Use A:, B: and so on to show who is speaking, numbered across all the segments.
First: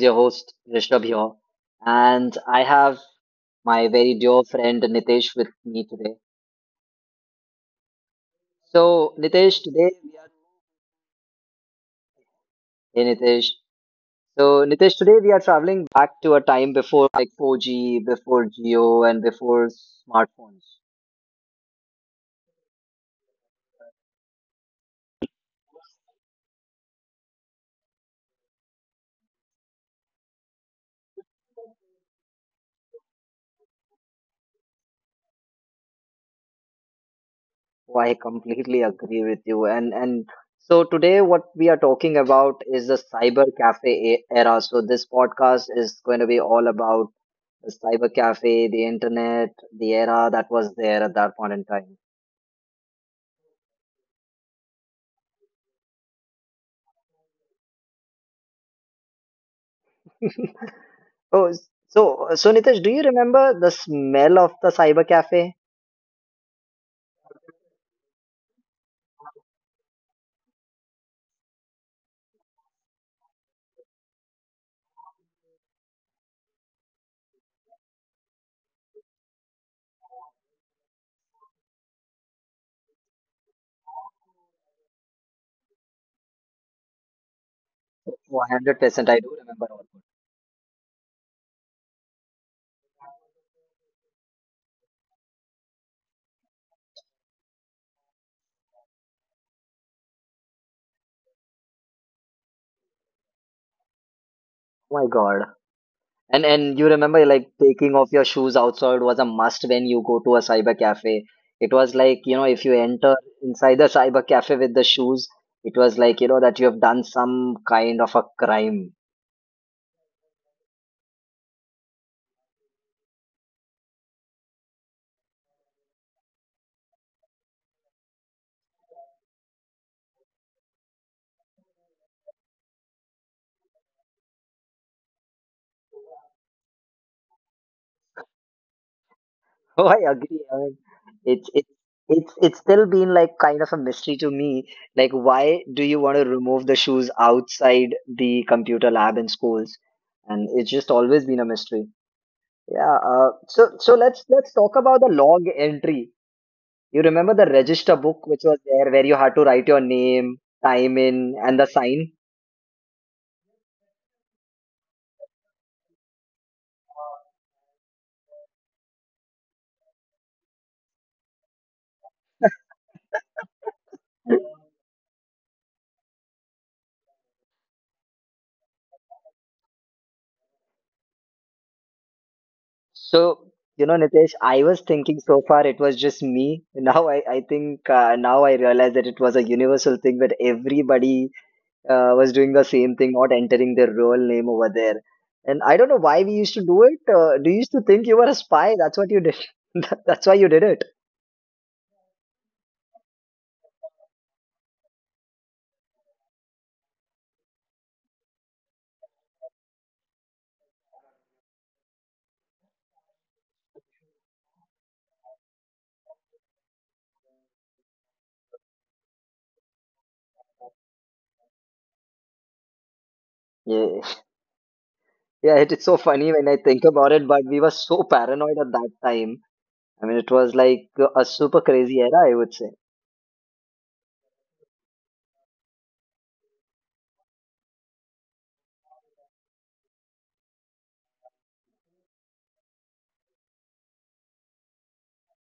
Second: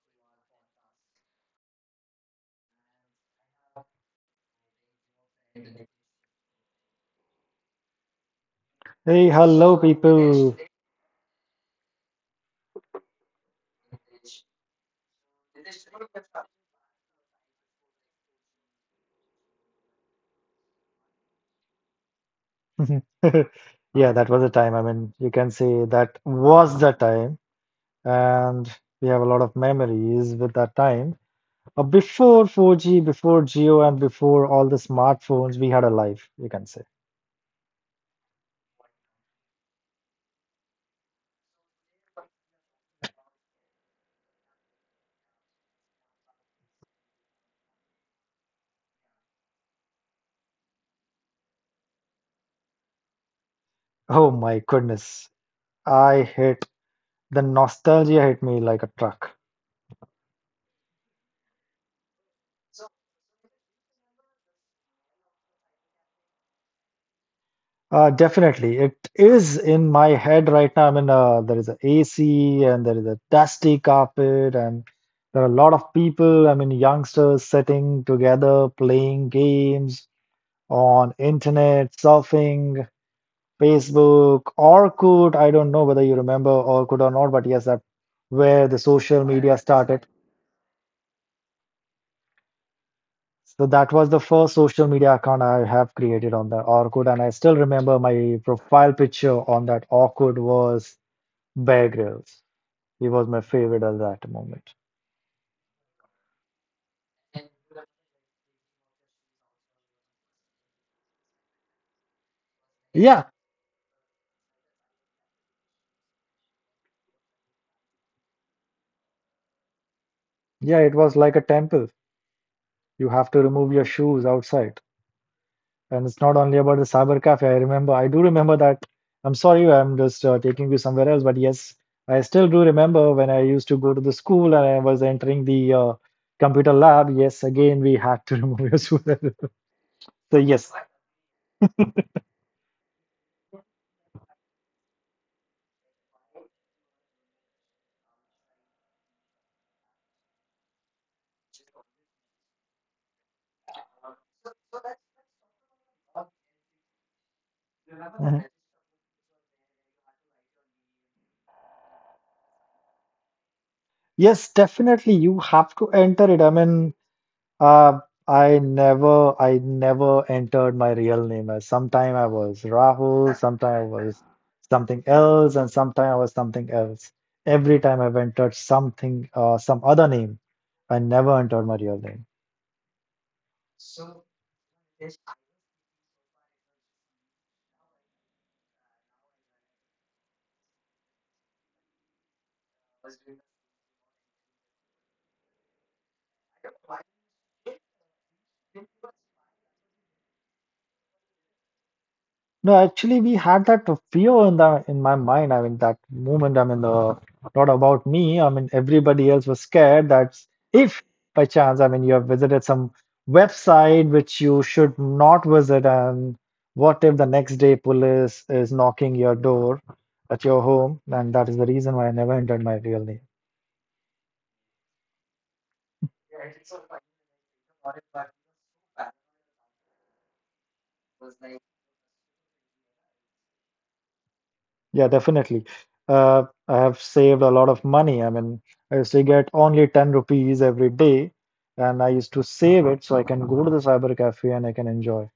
A: your host, Rishabh here, and I have my very dear friend Nitesh with me today. So,
B: Hey,
A: Nitesh,
B: hello,
A: today we are
B: people.
A: hey Nitesh. So, Nitesh, today we are traveling back to a time before like 4G, before Geo, and before smartphones.
B: Yeah, that was a time. You can say that was the time, and we have a lot of memories with that time. Before 4G, before Geo, and before all the smartphones, we had a life, you can say.
A: So, I completely agree with you. And so today, what we are talking about is the cyber cafe era. So, this podcast is going to be all about the cyber cafe, the internet, the era that was there at that point in time.
B: Oh my goodness. I hit The nostalgia hit me like a truck.
A: Oh, so Nitesh, do you remember the smell of the cyber cafe?
B: Definitely. It is in my head right now. There is a AC and there is a dusty carpet, and there are a lot of people. I mean, youngsters sitting together playing games on internet, surfing, Facebook, Orkut. I don't know whether you remember Orkut or not, but yes, that
A: One
B: where the
A: hundred percent,
B: social
A: I do
B: media
A: remember all.
B: started. So that was the first social media account I have created on the Orkut, and I still remember my profile picture on that Orkut was Bear Grylls. He was my favorite at that moment.
A: Oh my God! And you remember like taking off your shoes outside was a must when you go to a cyber cafe. It was like you know if you
B: Yeah,
A: enter inside the cyber cafe with the shoes, it was like you know that you have done some kind of a crime.
B: yeah, it was like a temple. You have to remove your shoes outside. And it's not only about the cyber cafe. I do remember that. I'm sorry, I'm just taking you somewhere else. But yes, I still do remember when I used to go to the school and I was entering the computer lab. Yes, again, we had to remove your shoes.
A: Oh,
B: So,
A: I
B: yes.
A: agree. I mean, it's it's it's still been like kind of a mystery to me. Like, why do you want to remove the shoes outside the computer lab in schools? And it's just always been a mystery. Yeah. So let's talk about the log entry. You remember the register
B: Mhm.
A: book which was there where you had to write your name, time in, and the sign?
B: Yes, definitely. You have to enter it. I mean, Uh, I never entered my real name. As sometime I was Rahul, sometime I was something else, and sometime I was something else. Every time I've entered something, some other name, I never entered my real name.
A: So, you know, Nitesh, I was thinking so far it was just me. Now I think now I realize that it was a universal thing that everybody was doing the same thing, not entering their real name over there. And I don't know why we used to do it. Do you used to think you were a spy? That's what you did. That's why you did it.
B: No, actually, we had that fear in the in my mind. I mean, that moment. I mean, the not about me. I mean, everybody else was scared that if by chance, I mean, you have visited some website which you should not visit, and what if the next day police is knocking your door at your home? And that is the reason why I never entered my real name.
A: Yeah, yeah. It is so funny when I think about it, but we were so paranoid at that time. I mean, it was like a super crazy era, I would say.
B: Yeah, definitely. I have saved a lot of money. I mean, I used to get only 10 rupees every day, and I used to save it so I can go to the cyber cafe and I can enjoy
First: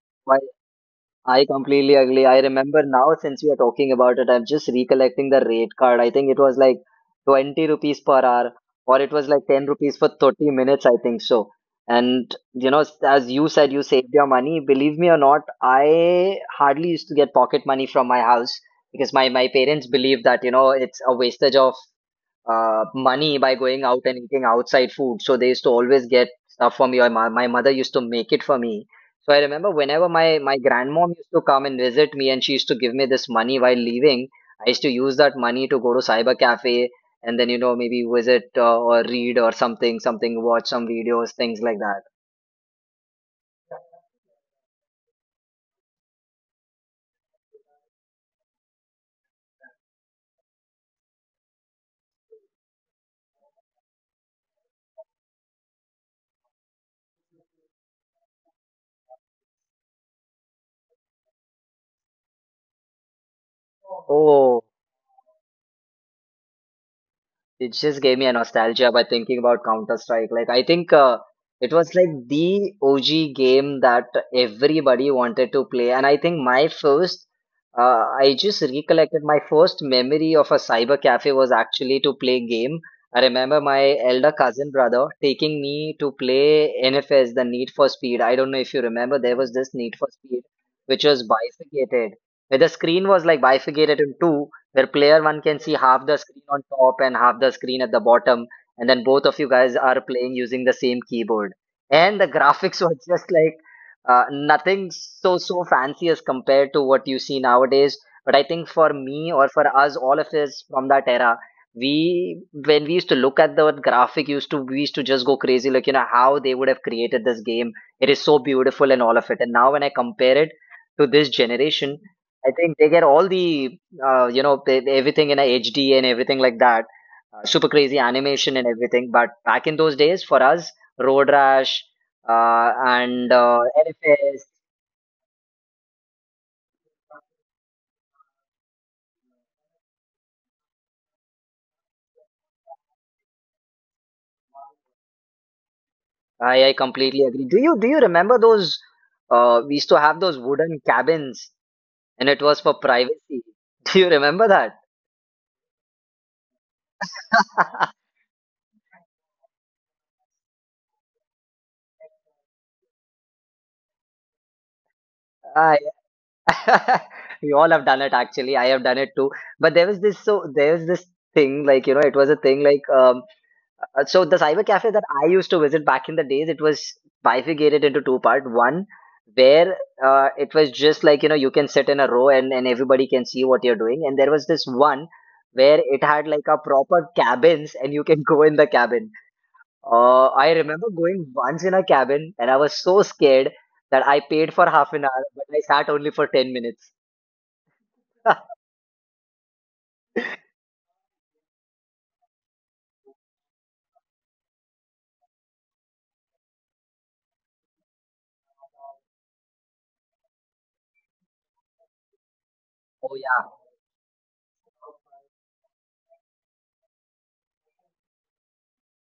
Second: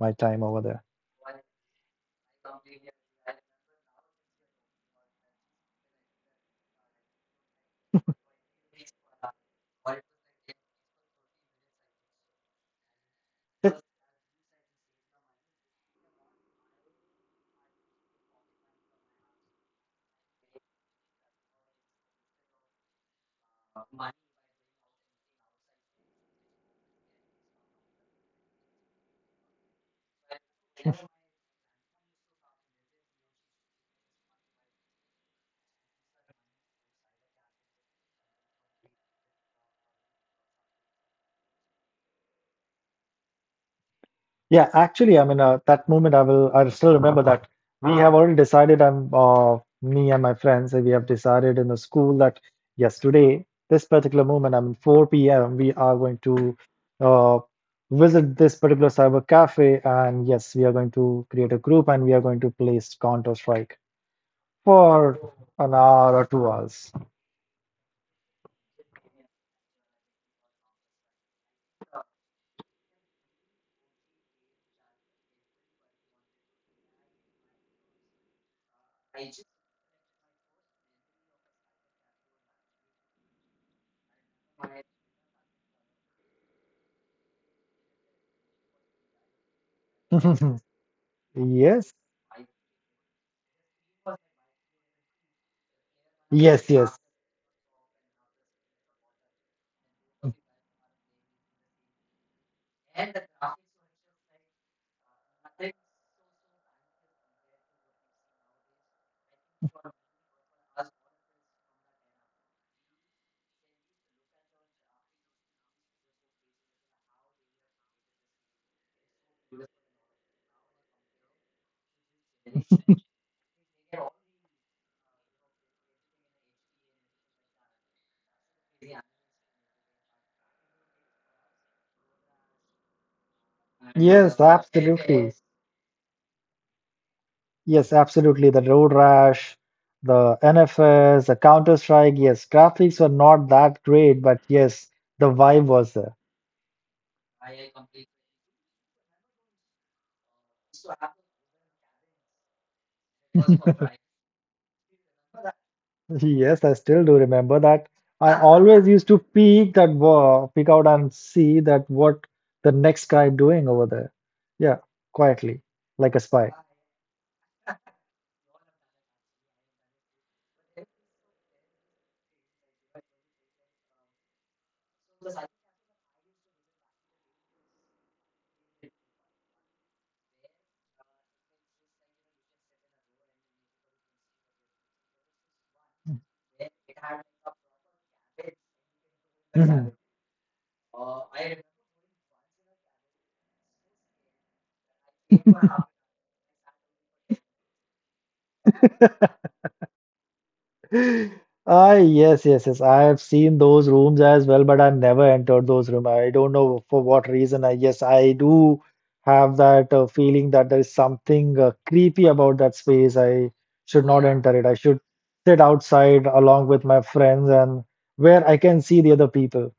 B: my time over
A: I completely agree. I remember now since we are talking about it, I'm just recollecting the rate card. I think it was like 20 rupees per hour, or it was like 10 rupees for 30 minutes, I think so. And you know, as you
B: there.
A: said, you saved your money. Believe me or not, I hardly used to get pocket money from my house because my parents believe that, you know, it's a wastage of money by going out and eating outside food. So they used to always get stuff for me, or my mother used to make it for me. So I remember whenever my grandmom used to come and visit me, and she used to give me this money while leaving, I used to use that money to go to cyber cafe and then you know maybe visit or read or something, watch some videos, things like that.
B: Yeah, actually, that moment, I still remember that we have already decided. Me and my friends, we have decided in the school that yes, today, this particular moment, I mean, 4 p.m., we are going to uh, visit this particular cyber cafe, and yes, we are going to create a group and we are going to play Counter Strike
A: Oh,
B: for an hour or 2 hours.
A: it just gave me a nostalgia by thinking about Counter Strike. Like I think it was like the OG game that everybody wanted to play, and I think my first, I just recollected my first memory of a cyber cafe was actually to play game. I remember my elder cousin brother taking me to play NFS, the Need for Speed. I don't know if you remember, there was this Need for Speed which was
B: Yes,
A: bifurcated. Where the screen was like bifurcated in two, where player one can see half the
B: yes.
A: screen on top and half the screen at the bottom, and then both of you guys are playing using the same keyboard. And the graphics were just like nothing so fancy as compared to what you see nowadays. But I think for me or for us, all of us from that era, we when we used to look at the graphic, used to we used to just go crazy, like you know how they would have created this game. It is so beautiful and all of it. And now when I compare it to this generation, I think they get all the you know everything in a HD and everything like that, super crazy animation and everything. But back in those days, for us, Road Rash and
B: Yes,
A: NFS,
B: absolutely. Yes, absolutely. The road rash, the NFS, the Counter Strike. Yes, graphics were not that great, but yes, the vibe was there.
A: I completely agree. Do you remember those? We used to have those wooden cabins, and it was for privacy. Do you remember that?
B: Yes, I still do remember that. I always used to peek peek out and see that what the next guy doing over there. Yeah, quietly, like a
A: I,
B: spy.
A: we all have done it actually. I have done it too. But there was this so there was this thing like you know it was a thing like so the cyber cafe that I used to visit back in the days, it was bifurcated into two part. One where it was just like you know you can sit in a row and everybody can see what you're doing, and there was this one where it had like a proper cabins and you can go in the cabin.
B: Mhm.
A: I remember going once in a cabin and I was so scared that I paid for half an hour, but I sat only for 10 minutes.
B: Ah, yes. I have seen those rooms as well, but I never entered those rooms. I don't know for what reason. Yes, I do have that feeling that there is something creepy about that space. I
A: Oh
B: should
A: yeah.
B: not Yeah. enter it. I should sit outside along with my friends and where I can see the other people.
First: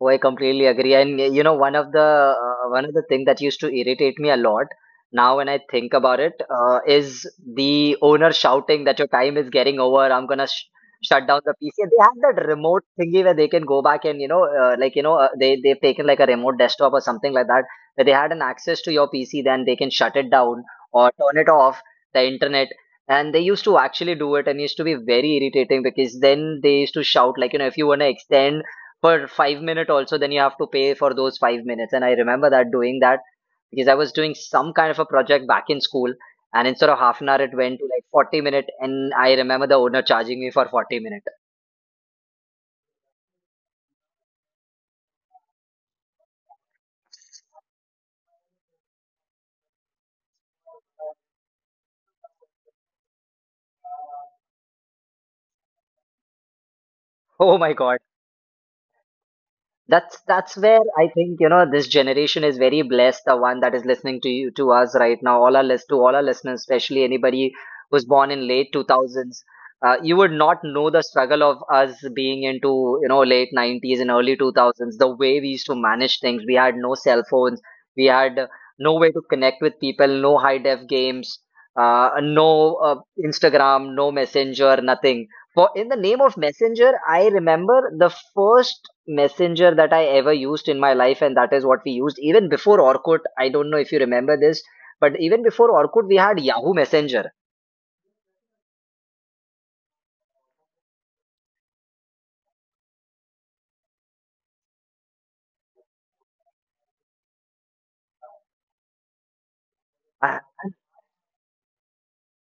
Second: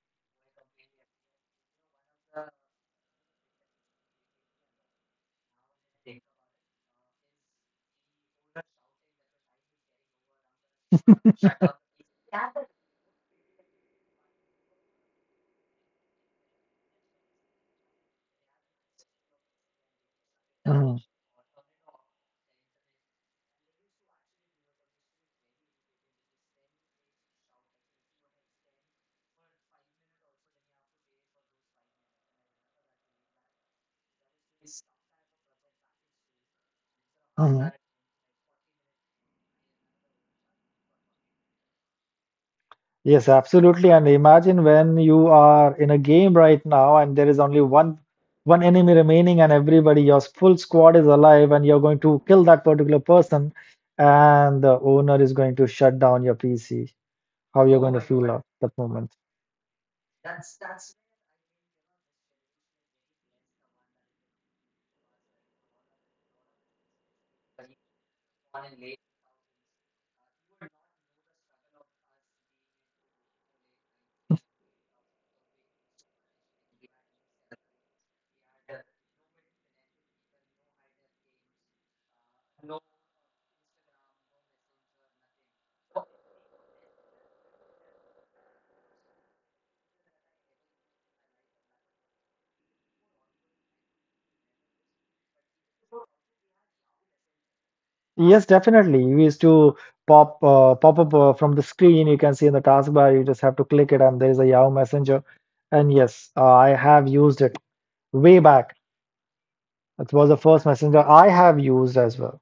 A: Oh, I completely agree. And you know, one of the thing that used to irritate me a lot now when I think about it is the owner shouting that your time is getting over. I'm gonna sh shut down the PC. And they have that remote thingy where they can go back and you know, like you know, they they've taken like a remote desktop or something like that, where they had an access to your PC, then they can shut it down or turn it off the internet. And they used to actually do it, and it used to be very irritating because then they used to shout like you know, if you wanna extend for 5 minutes, also then you have to pay for those 5 minutes. And I remember that doing that because I was doing some kind of a project back in school, and instead of half an hour it went to like 40 minutes. And I remember the owner charging me for 40 minutes.
B: Yes, absolutely. And imagine when you are in a game right now and there is only one enemy remaining and everybody, your full squad is alive and you're going to kill that particular person and the owner is going to shut down your PC.
A: Oh
B: How
A: my
B: you're going to
A: God.
B: feel at that moment?
A: That's where I think you know this generation is very blessed. The one that is listening to you to us right now, all our listeners, especially anybody who's born in late two thousands, you would not know the struggle of us being into you know late 90s and early two thousands. The way we used to manage things, we had no cell phones, we had no way to connect with people, no high def games, no Instagram, no Messenger, nothing. For in the name of Messenger, I remember the first messenger that I ever used in my life, and that is what we used even before Orkut. I don't know if you remember this, but even before Orkut, we had Yahoo Messenger.
B: Yes, definitely. We used to pop up from the screen. You can see in the taskbar. You just have to click it and there is a Yahoo Messenger. And yes, I have used it way back. It
A: I,
B: was the first messenger I have used as well.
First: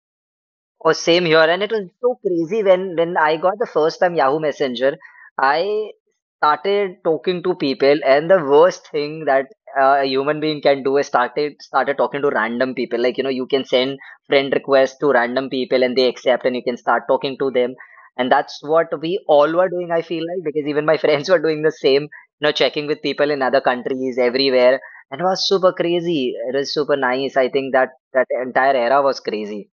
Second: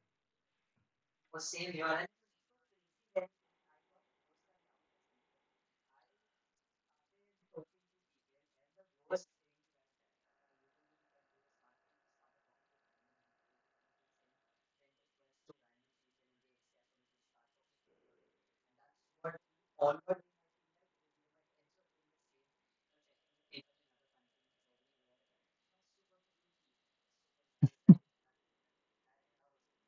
A: Oh, same here. And it was so crazy when I got the first time Yahoo Messenger, I started talking to people, and the worst thing that a human being can do is started talking to random people. Like, you know, you can send friend requests to random people and they accept and you can start talking to them. And that's what we all were doing, I feel like, because even my friends were doing the same, you know, checking with people in other countries everywhere. And it was super crazy. It was super nice. I think that entire era was crazy.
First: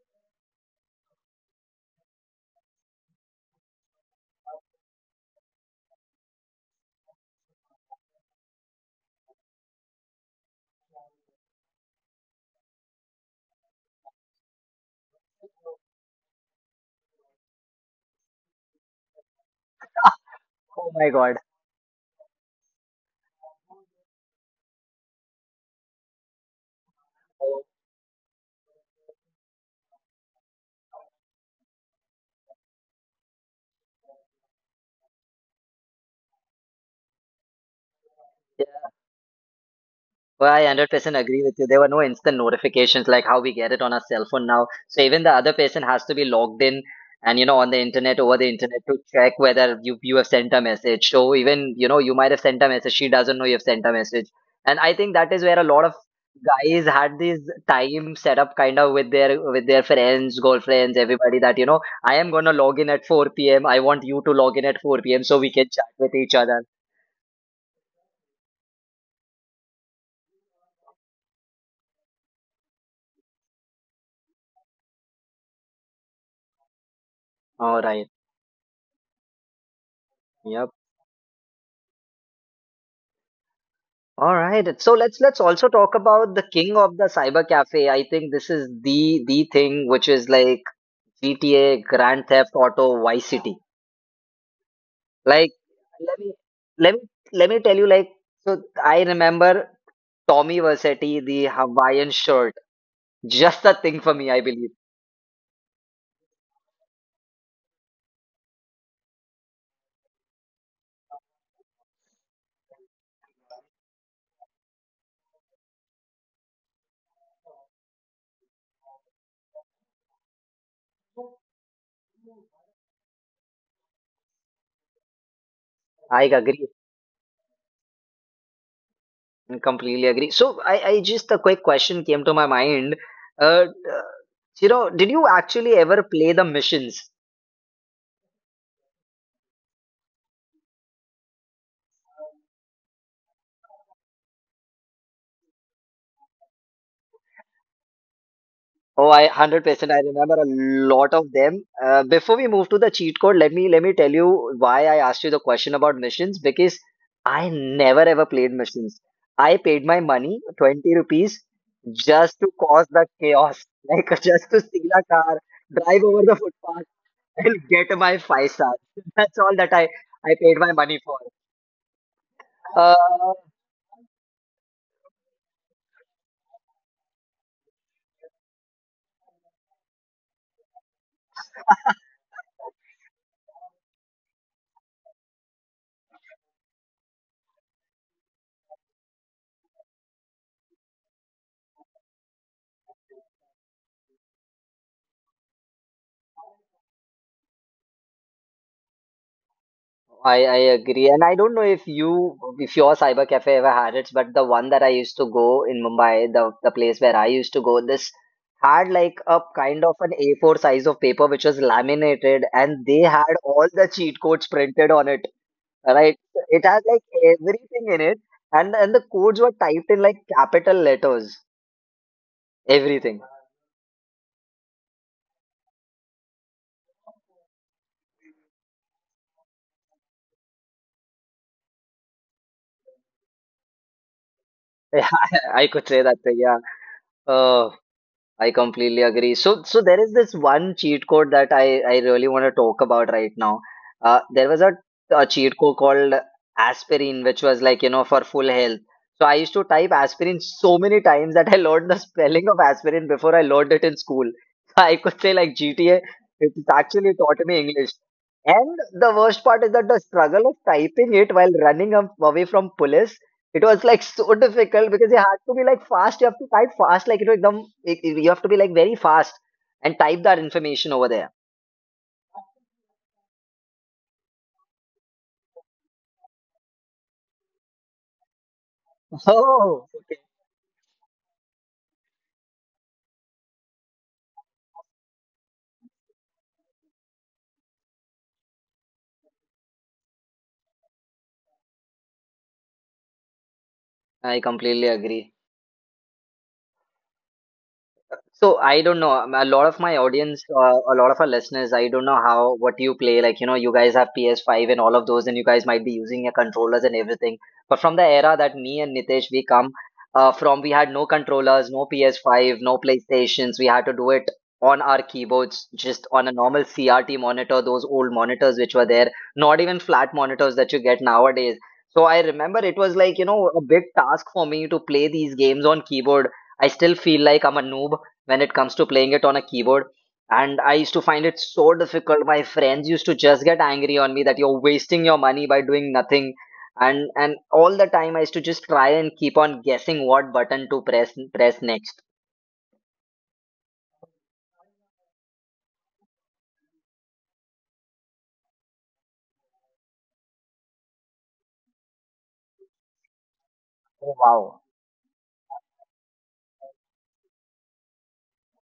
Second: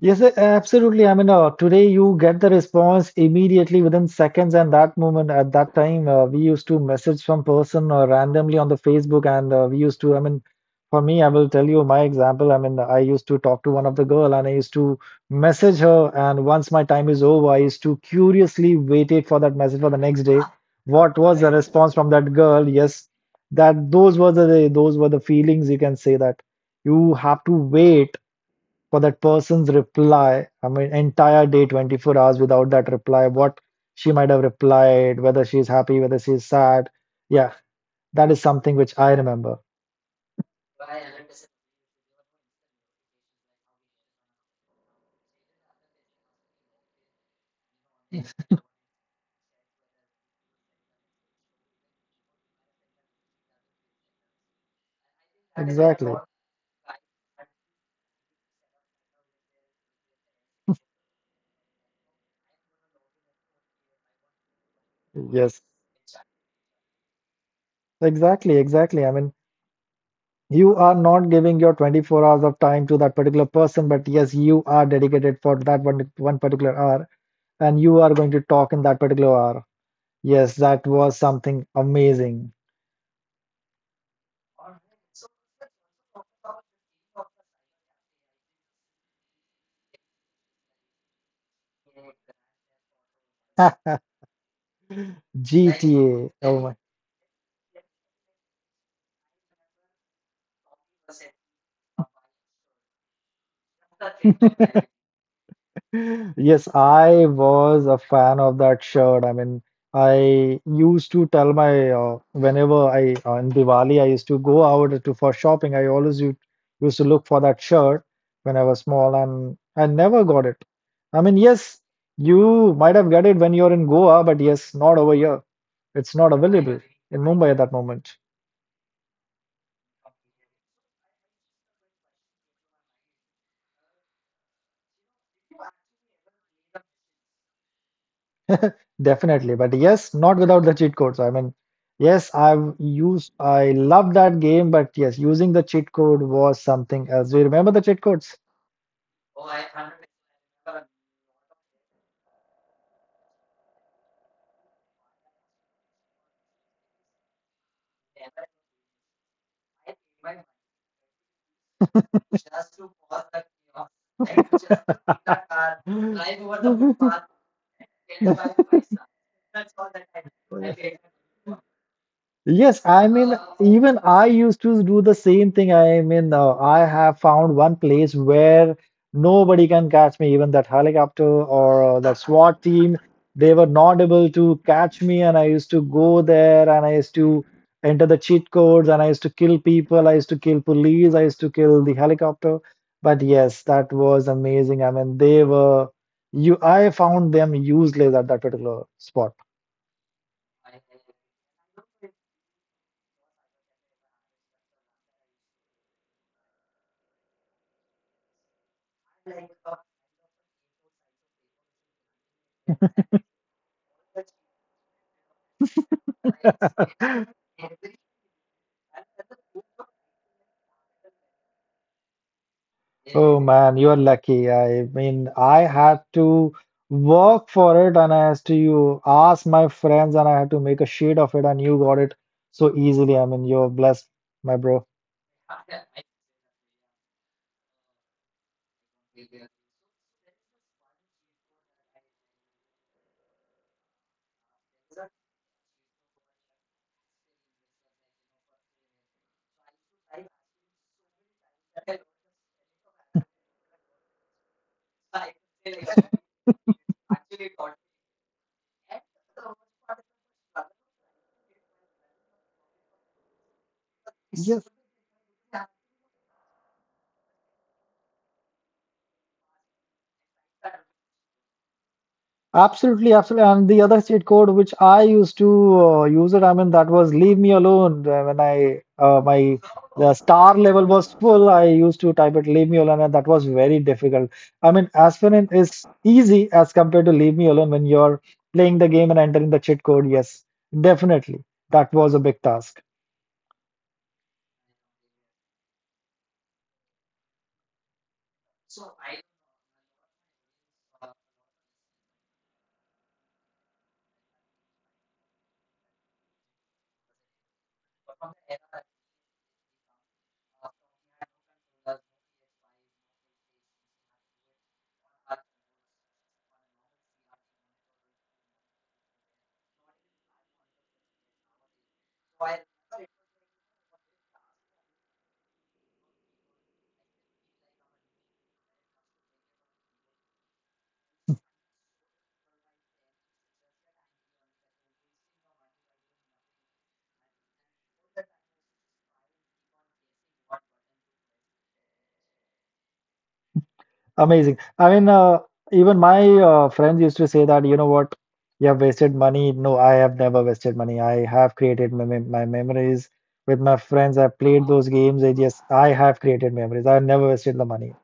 B: Yes, a- absolutely. Today you get the response immediately within seconds, and that moment at that time, we used to message some person randomly on the Facebook, and we used to. I mean, for me, I will tell you my example. I mean, I used to talk to one of the girl, and I used to message her, and once my time is over, I used to curiously waited for that message for the next day.
A: Oh my
B: What
A: God.
B: was the response from that girl? Yes, that those were the feelings. You can say that you have to
A: Oh,
B: wait for that person's reply. I mean, entire day, 24 hours without that reply, what she might have replied, whether she's happy, whether she's sad. Yeah, that is
A: yeah.
B: something which I remember.
A: Well, I 100% agree with you. There were no instant notifications like how we get it on our cell phone now. So even the other person has to be logged in and, you know, on the internet, over
B: Yes.
A: the internet to check whether you have sent a message. So even, you know, you might have sent a message. She doesn't know you've sent a message. And I think that is where a lot of
B: Exactly.
A: guys had this time set up kind of with their friends, girlfriends, everybody that, you know, I am gonna log in at 4 p.m. I want you to log in at 4 p.m. so we
B: Yes,
A: can chat with each other.
B: Exactly. I mean, you are not giving your 24 hours of time to that particular person, but yes, you are dedicated for that one particular hour,
A: All
B: and
A: right.
B: you are going to talk in that particular hour. Yes,
A: Yep.
B: that was something amazing.
A: All right. So let's also talk about the king of the cyber cafe. I think this is the thing which is like GTA, Grand Theft Auto, Vice City. Like let me
B: GTA. Oh
A: let me let me tell you like so I remember Tommy Versetti, the Hawaiian shirt. Just the thing for me, I believe.
B: Yes, I was a fan of that shirt. I mean, I used to tell my whenever I in Diwali, I used to go out to for shopping. Used to look for that shirt when I was small, and I never got it. I mean, yes, you might have got it when you're in Goa, but yes, not over here.
A: I
B: It's not
A: agree.
B: available in Mumbai at that moment.
A: I completely agree. I just a quick question came to my mind. Uh, uh, you know, did you actually ever play the missions?
B: Definitely, but yes, not without the cheat codes. I mean, I love that game, but yes, using the cheat code was something else. Do you remember the cheat codes?
A: Oh, I 100% I remember a lot of them. Before we move to the cheat code, let me tell you why I asked you the question about missions because I never ever played missions. I paid my money, 20 rupees, just to cause the chaos, like just to steal a car, drive over the footpath, and get my five stars. That's all that I paid my money for.
B: Yes,
A: Uh,
B: I mean, even I used to do the same thing. I have found one place where nobody can catch me, even that helicopter or that SWAT team, they were not able to catch me. And I used to go there and I used to enter the cheat codes and I used to kill people. I used to kill police. I used to kill the helicopter. But yes, that was amazing. I found them useless at that particular spot.
A: I agree, and I don't know if you if your cyber cafe ever had it, but the one that I used to go in Mumbai, the place where I used to go, this had like a kind of an A4 size of paper which was laminated, and they had all the cheat codes printed on it. Right, it had like everything in it, and the codes were typed in like capital letters, everything.
B: Oh man, you're lucky. I mean, I had to work for it and I had to you ask my friends and I had to make a sheet of it and you got it so easily. I mean, you're blessed, my
A: Yeah,
B: bro.
A: I could say that. Yeah. Uh, I completely agree. So there is this one cheat code that I really want to talk about right now. There was a cheat code called aspirin, which was like, you know, for full health. So I used to type aspirin so many times that I learned the spelling of aspirin before I learned it in school. I could say like GTA, it actually taught me English. And the worst part is that the struggle of typing it while running away from police it was like so difficult because
B: Yes.
A: you had to be like fast. You have to type fast, like you know, you have to be like very fast and type that information over there.
B: Absolutely. And the other cheat code which I used to use it, I mean, that was leave me alone. When I
A: Oh,
B: my
A: okay.
B: the star level was full, I used to type it leave me alone, and that was very difficult. I mean, aspirin is easy as compared to leave me alone when you're playing the game and entering the cheat code. Yes, definitely, that was a big task.
A: I completely agree. So I don't know. A lot of my audience, a lot of our listeners, I don't know how what you play. Like you know, you guys have PS5 and all of those, and you guys might be using your controllers and everything. But from the era that me and Nitesh we come from, we had no controllers, no PS5, no PlayStations. We had to do it on our keyboards, just on a normal CRT monitor, those old monitors which were there, not even flat monitors that you get nowadays. So I remember it was like you know a big task for me to play these games on keyboard. I still feel like I'm a noob when it comes to playing it on a keyboard. And I used to find it so difficult. My friends used to just get angry on me that you're wasting your money by doing nothing. And all the time I used to just try and keep on guessing what button to press next.
B: Amazing. Even my friends used to say that, you know what, you have wasted money. No, I have never wasted money. I have created my, mem- my memories
A: Oh
B: with my
A: wow.
B: friends. I played those games. I have created memories. I never wasted the money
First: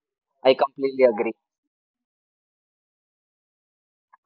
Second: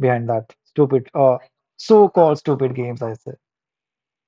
B: behind
A: I
B: that
A: completely agree.
B: so-called stupid games, I say.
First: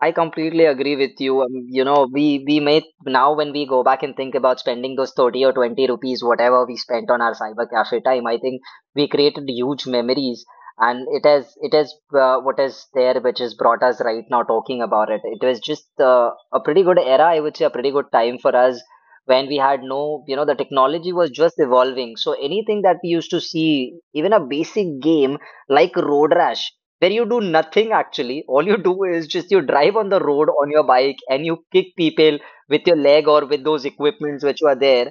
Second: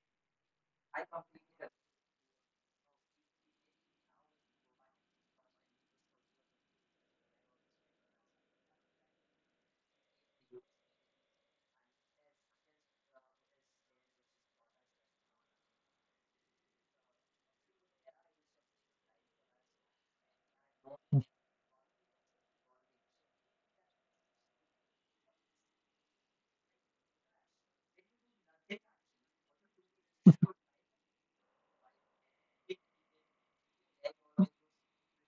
A: I completely agree with you. You know, we may now when we go back and think about spending those 30 or 20 rupees, whatever we spent on our cyber cafe time, I think we created huge memories, and it is what is there, which has brought us right now talking about it. It was just a pretty good era, I would say, a pretty good time for us when we had no, you know, the technology was just evolving. So anything that we used to see, even a basic game like Road Rash where you do nothing actually. All you do is just you drive on the road on your bike and you kick people with your leg or with those equipments which were there.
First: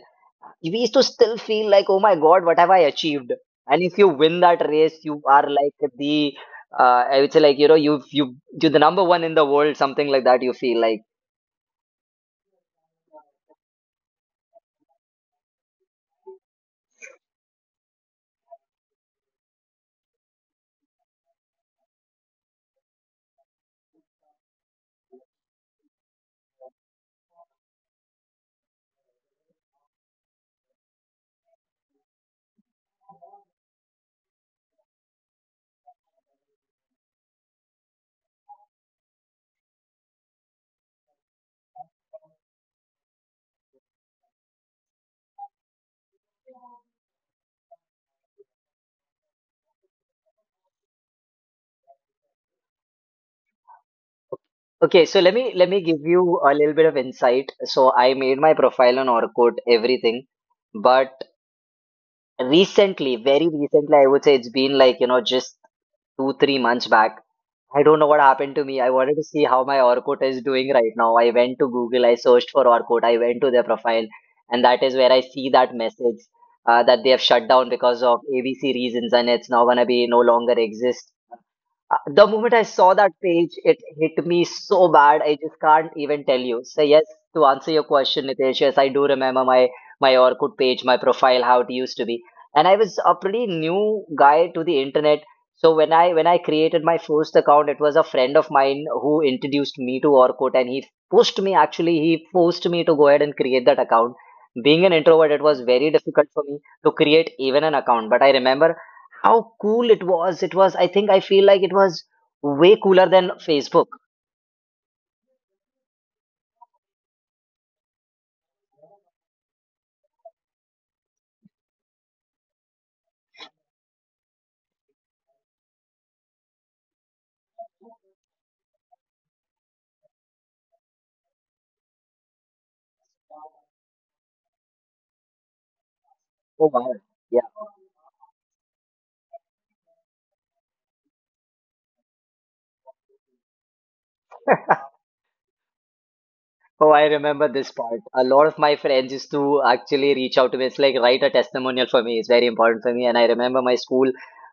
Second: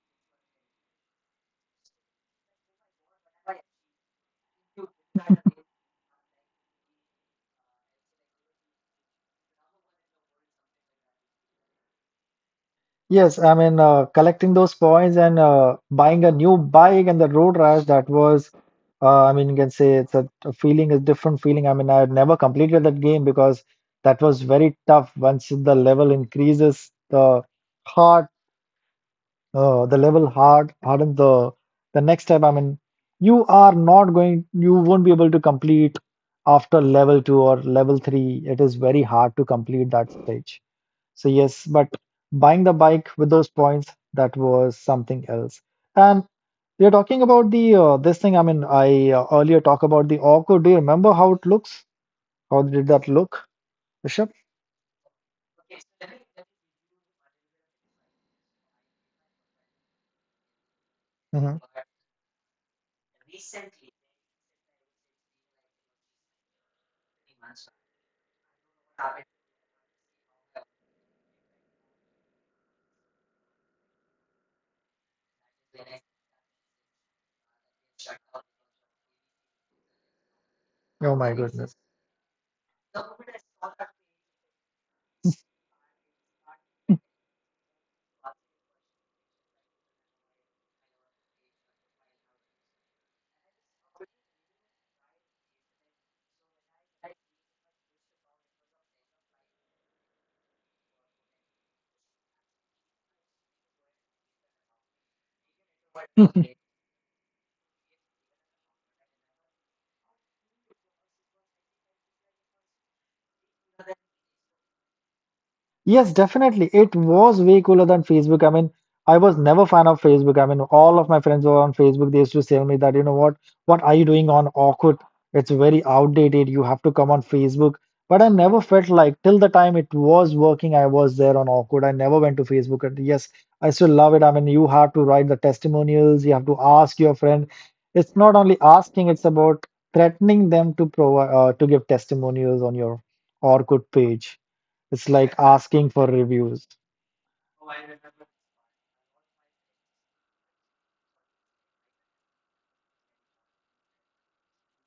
A: We used to still feel like, oh my god, what have I achieved? And if you win that race, you are like I would say like you know you're the number one in the world, something like that. You feel like.
B: Yes, I mean, collecting those points and buying a new bike and the road rash, I mean, you can say it's a feeling, a different feeling. I mean, I had never completed that game because that was very tough. Once the level increases, the hard, the level hard, hardens the next step. I mean, you are not going, you won't be able to complete after level two or level three. It is very hard to complete that stage. So yes, but buying the bike with those points, that was something else. And you're talking about the this thing. I mean, I earlier talked about the Orco. Do you remember how it looks? How did that look, Bishop?
A: Okay, so let me give you a little bit of insight. So I made my profile on Orkut, everything, but
B: Hmm
A: recently, very recently, I would say it's been like you know just 2 3 months back. I don't know what happened to me. I wanted to see how my Orkut is doing right now. I went to Google, I searched for Orkut, I went to their profile, and that is where I see that message, that they have shut down because of ABC reasons and it's now going to be no longer
B: Oh my
A: exist.
B: goodness.
A: The moment I saw that page, it hit me so bad. I just can't even tell you. So yes, to answer your question, Nitesh, yes, I do remember my Orkut page, my profile, how it used to be. And I was a pretty new guy to the internet. So when I created my first account, it was a friend of mine who introduced me to Orkut, and he pushed me actually, he forced me to go ahead and create that account. Being an introvert, it was very difficult for me to create even an account. But I remember how cool it was. It was, I think, I feel like it was way cooler than Facebook.
B: Yes, definitely. It was way cooler than Facebook. I mean, I was never fan of Facebook. I mean, all of my friends were on Facebook. They used to tell me that, you know what are you doing on Orkut? It's very outdated. You have to come on Facebook. But I never felt like till the time it was working, I was there on Orkut. I never went to Facebook. And yes, I still love it. I mean, you have to write the testimonials. You have to ask
A: Oh,
B: your
A: wow.
B: friend.
A: Yeah.
B: It's not only asking, it's about threatening them to provide to give testimonials on your Orkut page. It's like asking for reviews.
A: Oh, I remember this part. A lot of my friends used to actually reach out to me. It's like write a testimonial for me. It's very important for me. And I remember my school,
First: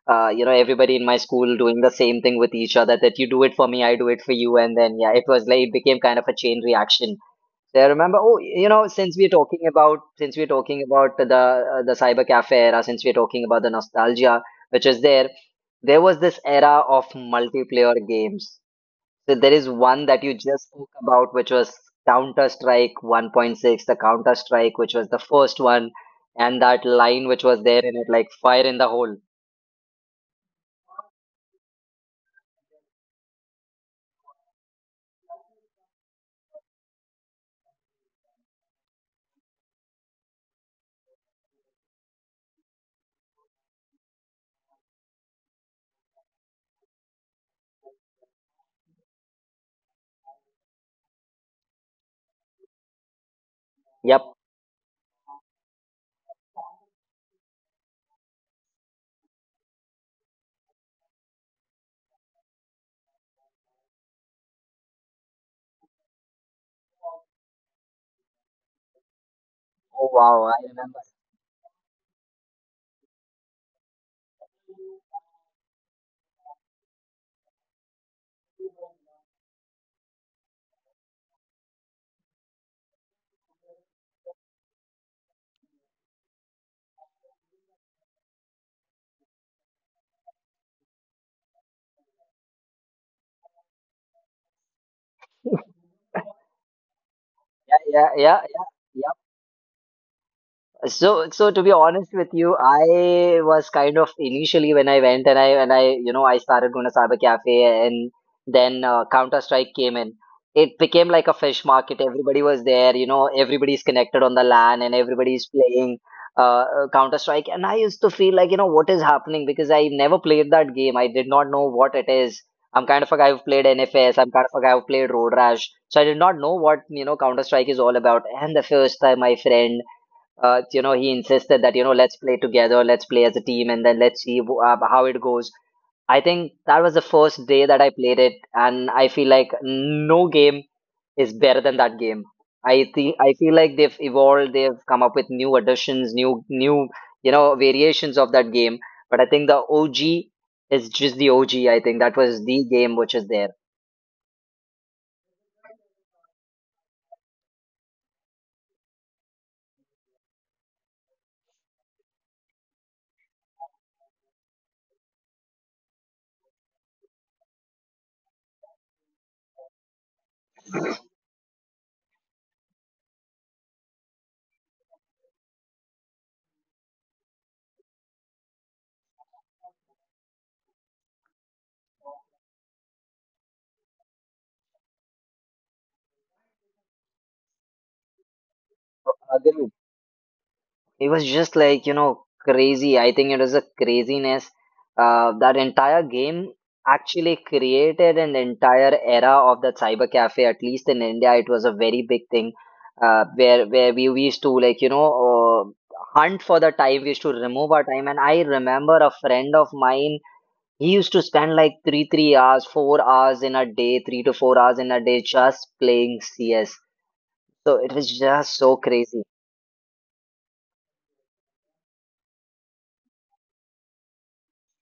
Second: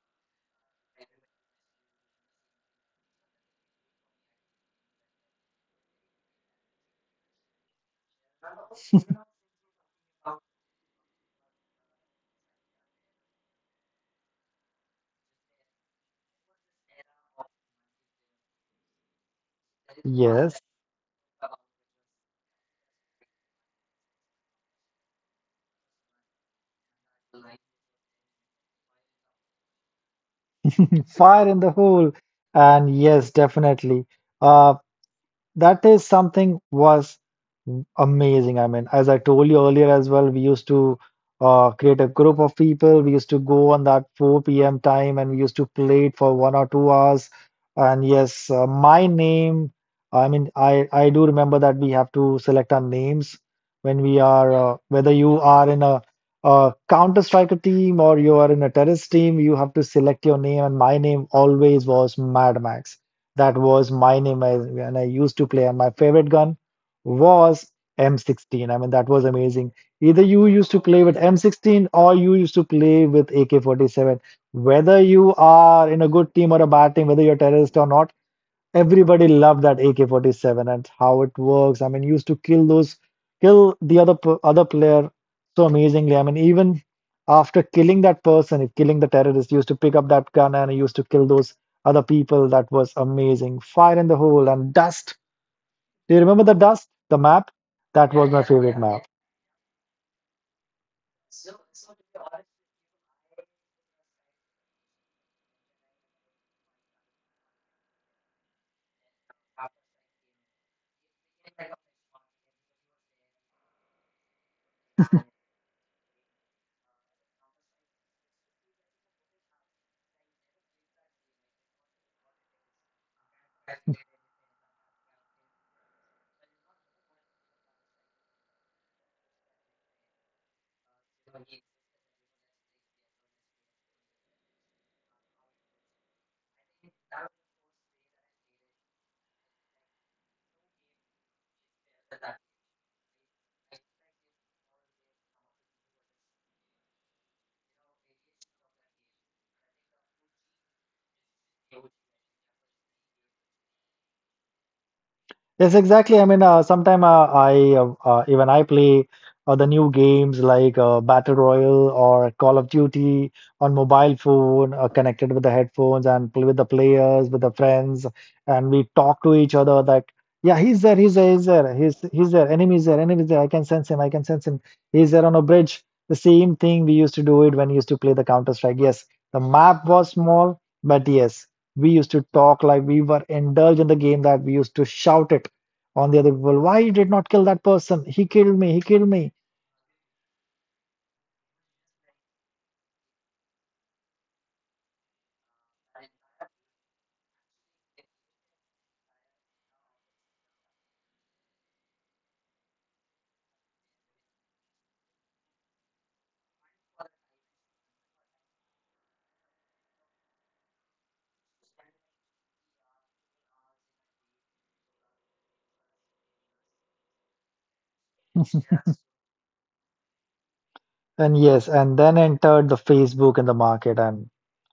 A: you know, everybody in my school doing the same thing with each other that you do it for me, I do it for you. And then, yeah, it was like, it became kind of a chain reaction. So I remember, oh, you know, since we're talking about the cyber cafe era, since we're talking about the nostalgia, which is there, there was this era of multiplayer games. So there is one that you
B: Yes,
A: just spoke about, which was Counter Strike 1.6, the Counter Strike, which was the first one, and that line which was there in it, like fire in the hole.
B: fire in the hole. And yes, definitely. Uh, that is something was amazing. I mean, as I told you earlier as well, we used to create a group of people. We used to go on that 4 p.m. time and we used to play it for 1 or 2 hours. And yes, my I mean, I do remember that we have to select our names when we
A: Yep.
B: are, whether you are in a Counter Striker team or you are in a terrorist team, you have to select your name. And my name always was Mad Max. That was my name when I used to play. And my favorite gun was M16. I mean, that was amazing.
A: Oh
B: Either you
A: wow, I
B: used to
A: remember.
B: play with M16 or you used to play with AK-47. Whether you are in a good team or a bad team, whether you're a terrorist or not, everybody loved that AK-47 and how it works. I mean, used to kill kill the other player so amazingly. I mean, even after killing that person, if killing the terrorist, used to pick up that gun and he used to kill those other people. That was amazing. Fire in the hole and dust. Do you remember the dust? The map?
A: Yeah,
B: That
A: yeah,
B: was
A: yeah,
B: my favorite map.
A: yeah. So, to be honest with you, I was kind of initially when I went and I you know I started going to Cyber Cafe and then Counter Strike came in. It became like a fish market. Everybody was there, you know, everybody's connected on the LAN and everybody's playing uh, Counter Strike. And I used to feel like, you know, what is happening because I never played that game. I did not know what it is. I'm kind of a guy who played NFS. I'm kind of a guy who played Road Rash. So I did not know what, you know, Counter Strike is all about. And the first time my friend you know, he insisted that, you know, let's play together, let's play as a team, and then let's see how it goes. I think that was the first day that I played it, and I feel like no game is better than that game. I think I feel like they've evolved, they've come up with new additions, new you know variations of that game. But I think the OG is just the OG. I think that was the game which is there.
B: Yes, exactly. I mean, sometime I even I play the new games like Battle Royale or Call of Duty on mobile phone, connected with the headphones and play with the players, with the friends, and we talk to each other that yeah, he's there, he's there, he's there, he's there, enemy's there, enemy's there. I can sense him, I can sense him. He's there on a bridge. The same thing we used to do it when we used to play the Counter Strike. Yes, the map was small, but yes, we used to talk like we were indulged in the game that we used to shout it on the other people why you did not kill that person, he killed me, he killed me.
A: Agreed. It was just like you know crazy. I think it was a craziness, that entire game actually created an entire era of that cyber cafe. At least in India, it was a very big thing, where we used to like you know hunt for the time, we used to remove our time. And I remember a friend of mine, he used to spend like 3 to 4 hours in a day just playing CS. So it was just so crazy.
B: And yes, and then entered the Facebook and the market, and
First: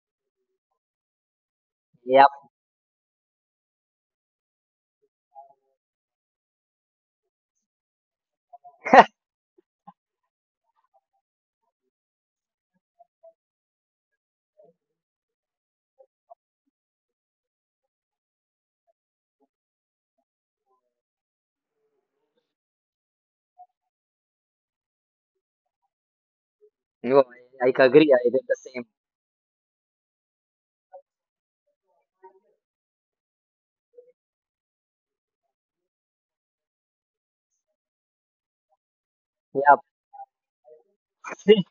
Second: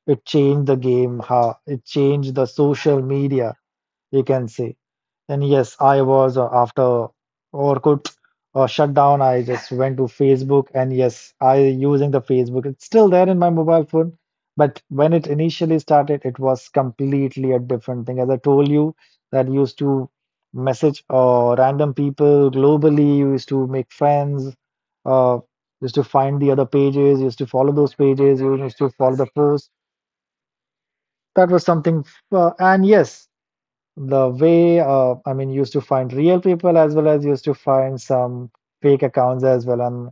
B: it changed the game, how it
A: Yep.
B: changed the social media, you can say. And yes, I was after Orkut shut down, I just went to Facebook, and yes, I using the Facebook. It's still there in my mobile phone, but when it initially started, it was completely a different thing. As I told you, that used to message random people globally, used to make friends, uh, used to
A: No,
B: find
A: I,
B: the
A: I
B: other
A: agree. I did
B: pages,
A: the
B: used
A: same.
B: to follow those pages, used to follow the posts. That was something, and yes the way I mean used to find real people as well as used to find
A: Yeah,
B: some fake accounts as well.
A: three
B: And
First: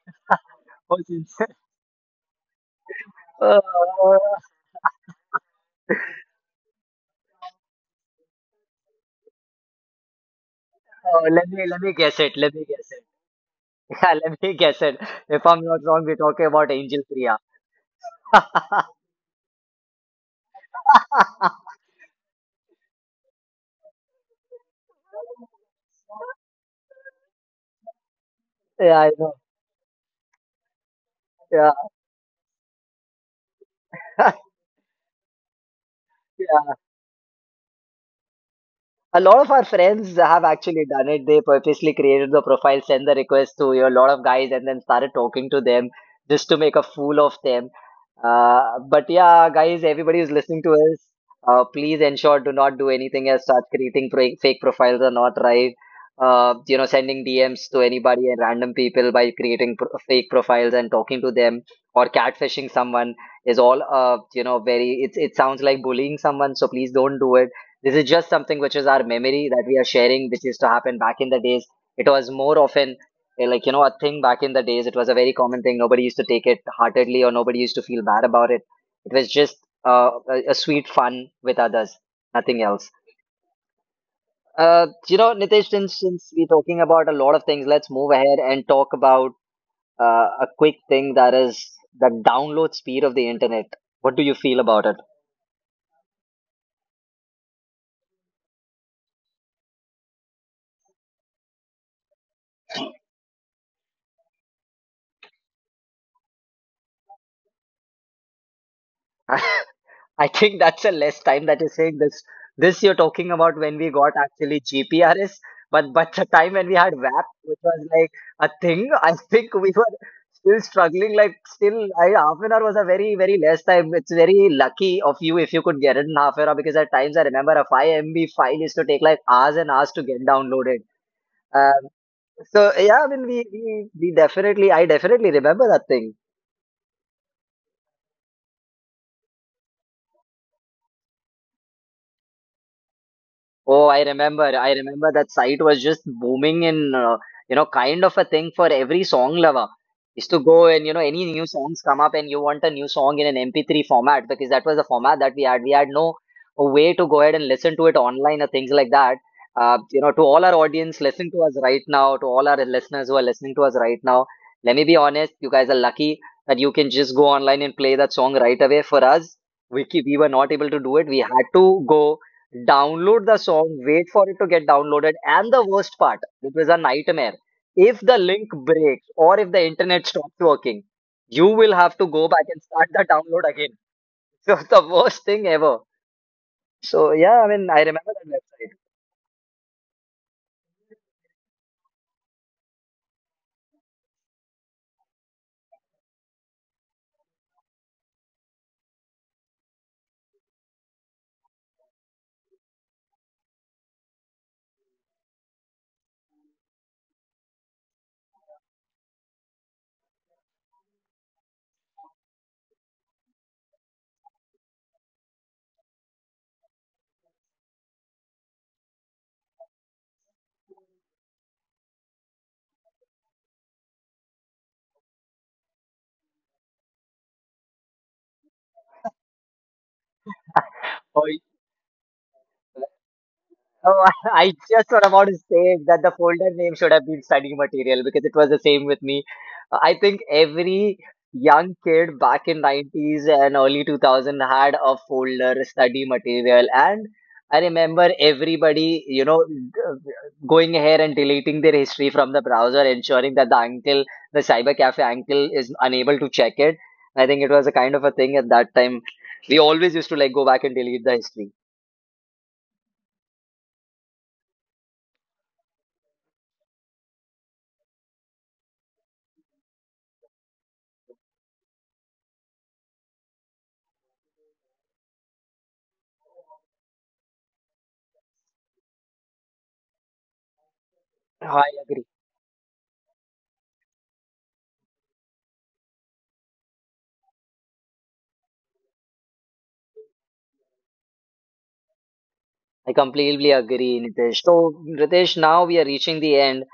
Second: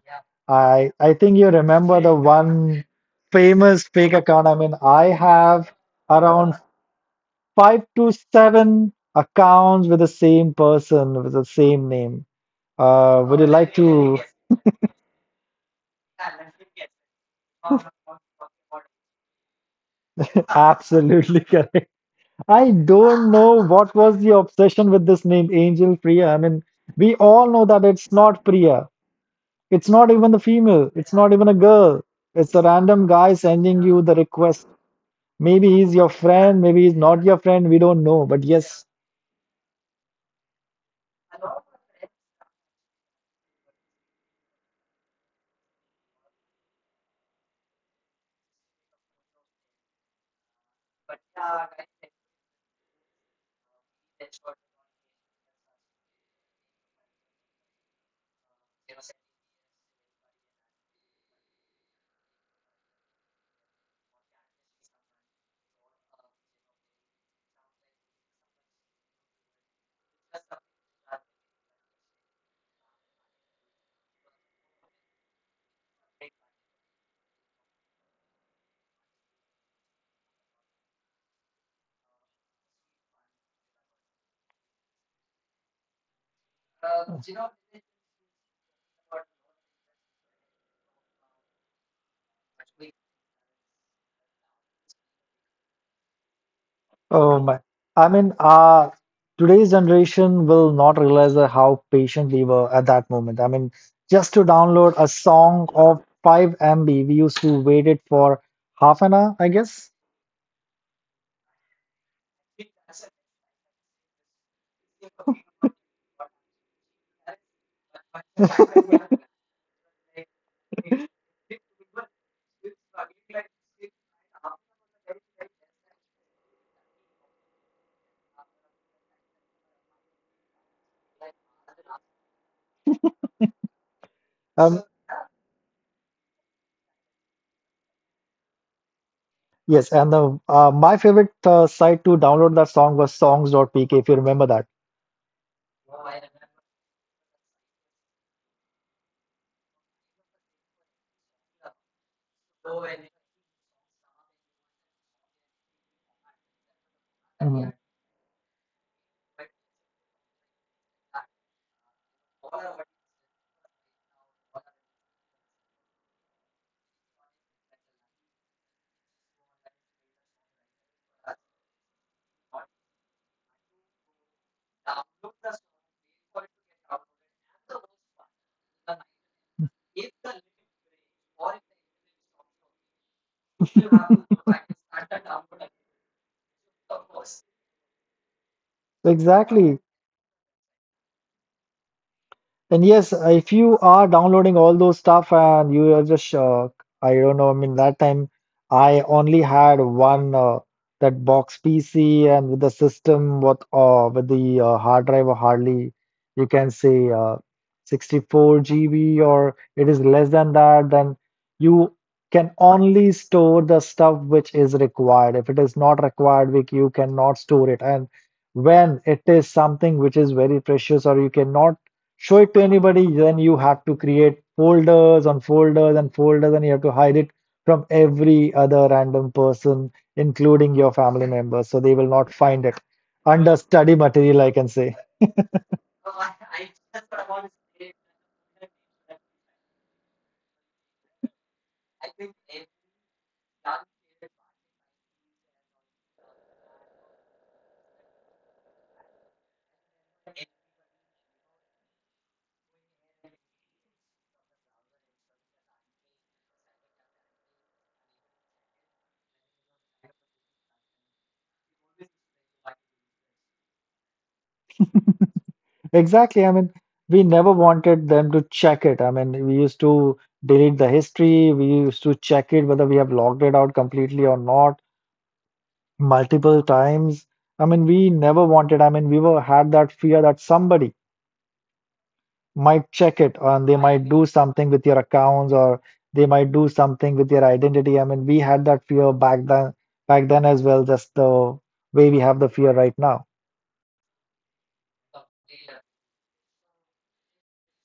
B: I
A: thousands.
B: think you remember the one famous fake
A: Oh,
B: account. I mean, I have around five to seven accounts with the same person with the
A: oh,
B: same
A: let
B: name.
A: me guess it. Let me guess
B: Would you
A: it.
B: like to?
A: Yeah, let me guess it. If I'm not wrong, we're talking about Angel Priya.
B: Absolutely correct. I don't know what was the obsession with this name, Angel Priya. I mean, we all know that it's not Priya.
A: Yeah,
B: It's
A: I
B: not
A: know.
B: even the female. It's not even a girl. It's a
A: Yeah,
B: random guy sending you the request. Maybe he's your friend. Maybe he's not your friend. We
A: yeah.
B: don't know. But yes,
A: A lot of our friends have actually done it. They purposely created the profile, sent the request to a lot of guys, and then started talking to them just to make a fool of them. Uh, but yeah, guys, everybody who's listening to us, please ensure do not do anything as such. Creating fake profiles are not right. You know, sending DMs to anybody and random people by creating fake profiles and talking to them or catfishing someone is all you know very. It sounds like bullying someone, so please don't do it. This is just something which is our memory that we are sharing, which used to happen back in the days. It was more often like, you know, a thing back in the days. It was a very common thing. Nobody used to take it heartedly or nobody used to feel bad about it. It was just a sweet fun with others, nothing else. Nitesh, since we're talking about a lot of things, let's move ahead and talk about a quick thing that is the download speed of the internet. What do you feel about it?
B: oh my. I mean, today's generation will not realize that how patient we were at that moment. I mean, just to download a song of 5 MB, we used to wait it for half an hour, I guess.
A: I think that's a less time that you're saying this. This you're talking about when we got actually GPRS, but the time when we had WAP, which was like a thing, I think we were still struggling. Like still, half an hour was a very very less time. It's very lucky of you if you could get it in half an hour because at times I remember a five MB file used to take like hours and hours to get downloaded. Um, so yeah, I
B: Um,
A: mean we definitely I definitely remember that thing.
B: Yes, and the my favorite site to download that song was songs dot pk. If you remember that.
A: Oh, I remember. I remember that site was just booming in, kind of a thing for every song lover. Is to go and any new songs come up and you want a new song in an MP3 format because that was the format that we had. We had
B: Mhm.
A: no way to go ahead and listen to it online or things like that. To all our audience listen to us right now, to all our listeners who are listening to us right now, let me be honest, you guys are lucky that you can just go online and play that song right away. For us, we were not able to do it. We had to go download the song, wait for it to get downloaded, and the worst part, it was a nightmare. If the link breaks or if the internet stops working, you will have to go back and start the download again. So it's the worst thing ever. So yeah, I mean, I remember
B: Exactly.
A: that
B: And yes, if you are downloading all those stuff and you are just, I don't know, I mean, that time I only had one that box PC and with the system, what with the hard drive, or hardly you can say 64 GB or it is less than that, then you can only store the stuff which is required. If it is not required, you cannot store it. And when it is something which is very precious or you cannot show it to anybody, then you have to create folders on folders and folders, and you have to hide it from every other random person, including your family members, so they will not find it.
A: website.
B: Under study material, I can say.
A: Oh, I just was about to say that the folder name should have been study material because it was the same with me. I think every young kid back in 90s and early 2000 had a folder study material, and I remember everybody, going ahead and deleting their history from the browser, ensuring that the cyber cafe uncle is unable to check it. I think it was a kind of a thing at that time. We always used to like go back and delete the history.
B: Exactly. I mean, we never wanted them to check it. I mean, we used to delete the history, we used to check it whether we have logged it out completely or not multiple times. I mean, we never wanted, I mean, we were had that fear that somebody might
A: I
B: check it
A: agree
B: and they might do something with your accounts or they might do something with your identity. I mean, we had that fear back then as well, just the way we have the fear right now.
A: I completely agree, Nitesh. So, Ritesh, now we are reaching the end,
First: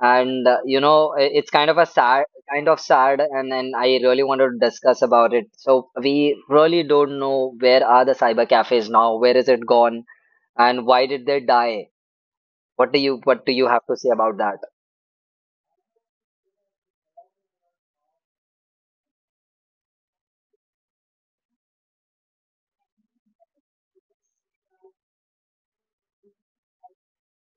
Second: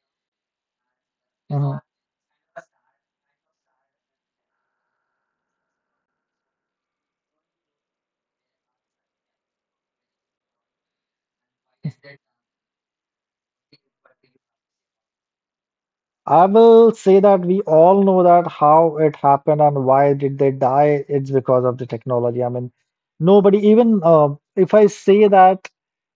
A: and it's
B: Mhm.
A: kind of sad, and I really wanted to discuss about it. So, we really don't know, where are the cyber cafes now? Where is it gone? And why did they die? What do you have to say about that?
B: I will say that we all know that how it happened and why did they die. It's because of the technology. I mean, nobody, even if I say that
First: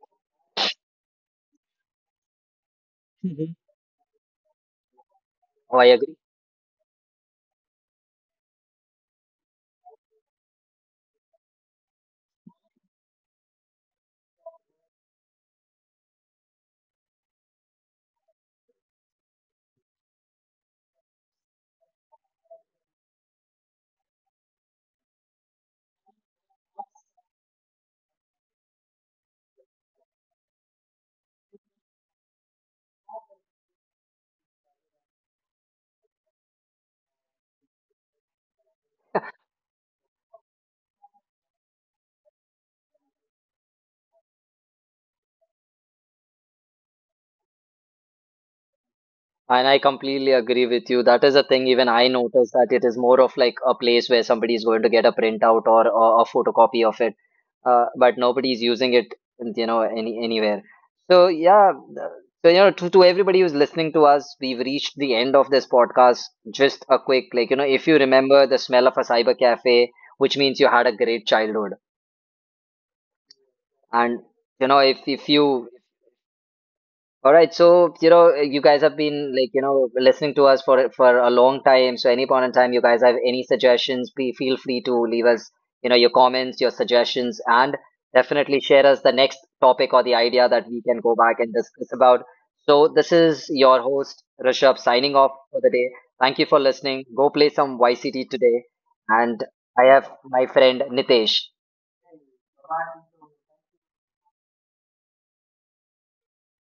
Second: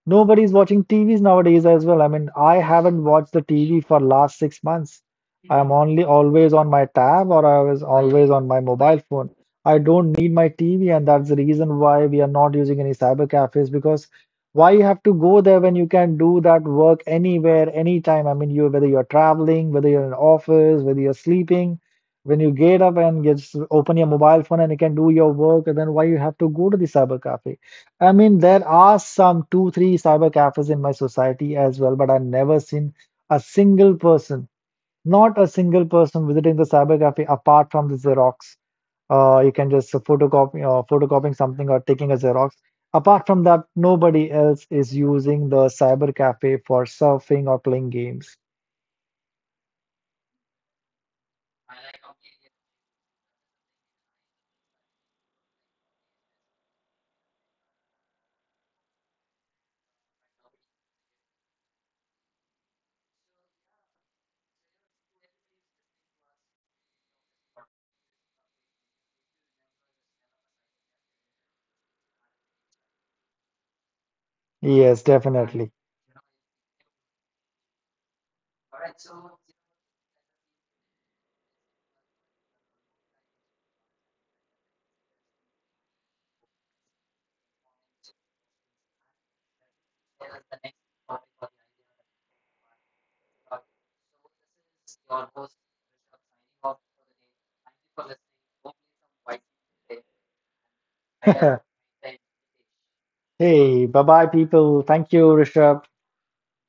B: nobody's watching TVs nowadays as well. I mean, I haven't watched the
A: Mhm.
B: TV for last 6 months. I am
A: Oh, I
B: only
A: agree.
B: always on my tab or I was always on my mobile phone. I don't need my TV, and that's the reason why we are not using any cyber cafes because why you have to go there when you can do that work anywhere, anytime? I mean, you whether you're traveling, whether you're in office, whether you're sleeping, when you get up and just open your mobile phone and you can do your work, and then why you have to go to the cyber cafe? I mean, there are some two, three cyber cafes in my society as well, but I've never seen a single person, not a single person visiting the cyber cafe apart from the Xerox. You can just photocopy, photocopying something or taking a Xerox. Apart from that, nobody else is using the cyber cafe for surfing or playing games.
A: And I completely agree with you. That is a thing even I noticed, that it is more of like a place where somebody is going to get a printout or a photocopy of it, but nobody's using it, anywhere. So yeah, uh, so to everybody who's listening to us, we've reached the end of this podcast. Just a quick, if you remember the smell of a cyber cafe, which means you had a great childhood. And you know
B: Yes,
A: if
B: definitely.
A: you All right, so you guys have been listening to us for a long time. So any point in time, you guys have any suggestions, be feel free to leave us your comments, your suggestions, and definitely share us the next topic or the idea that we can go back and discuss about. So this is your host Rishabh signing off for the day. Thank you for listening. Go play some YCT today, and I have my friend Nitesh.
B: Hey, bye bye, people. Thank you, Rishabh.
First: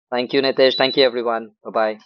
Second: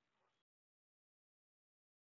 A: Thank you, Nitesh. Thank you, everyone. Bye bye.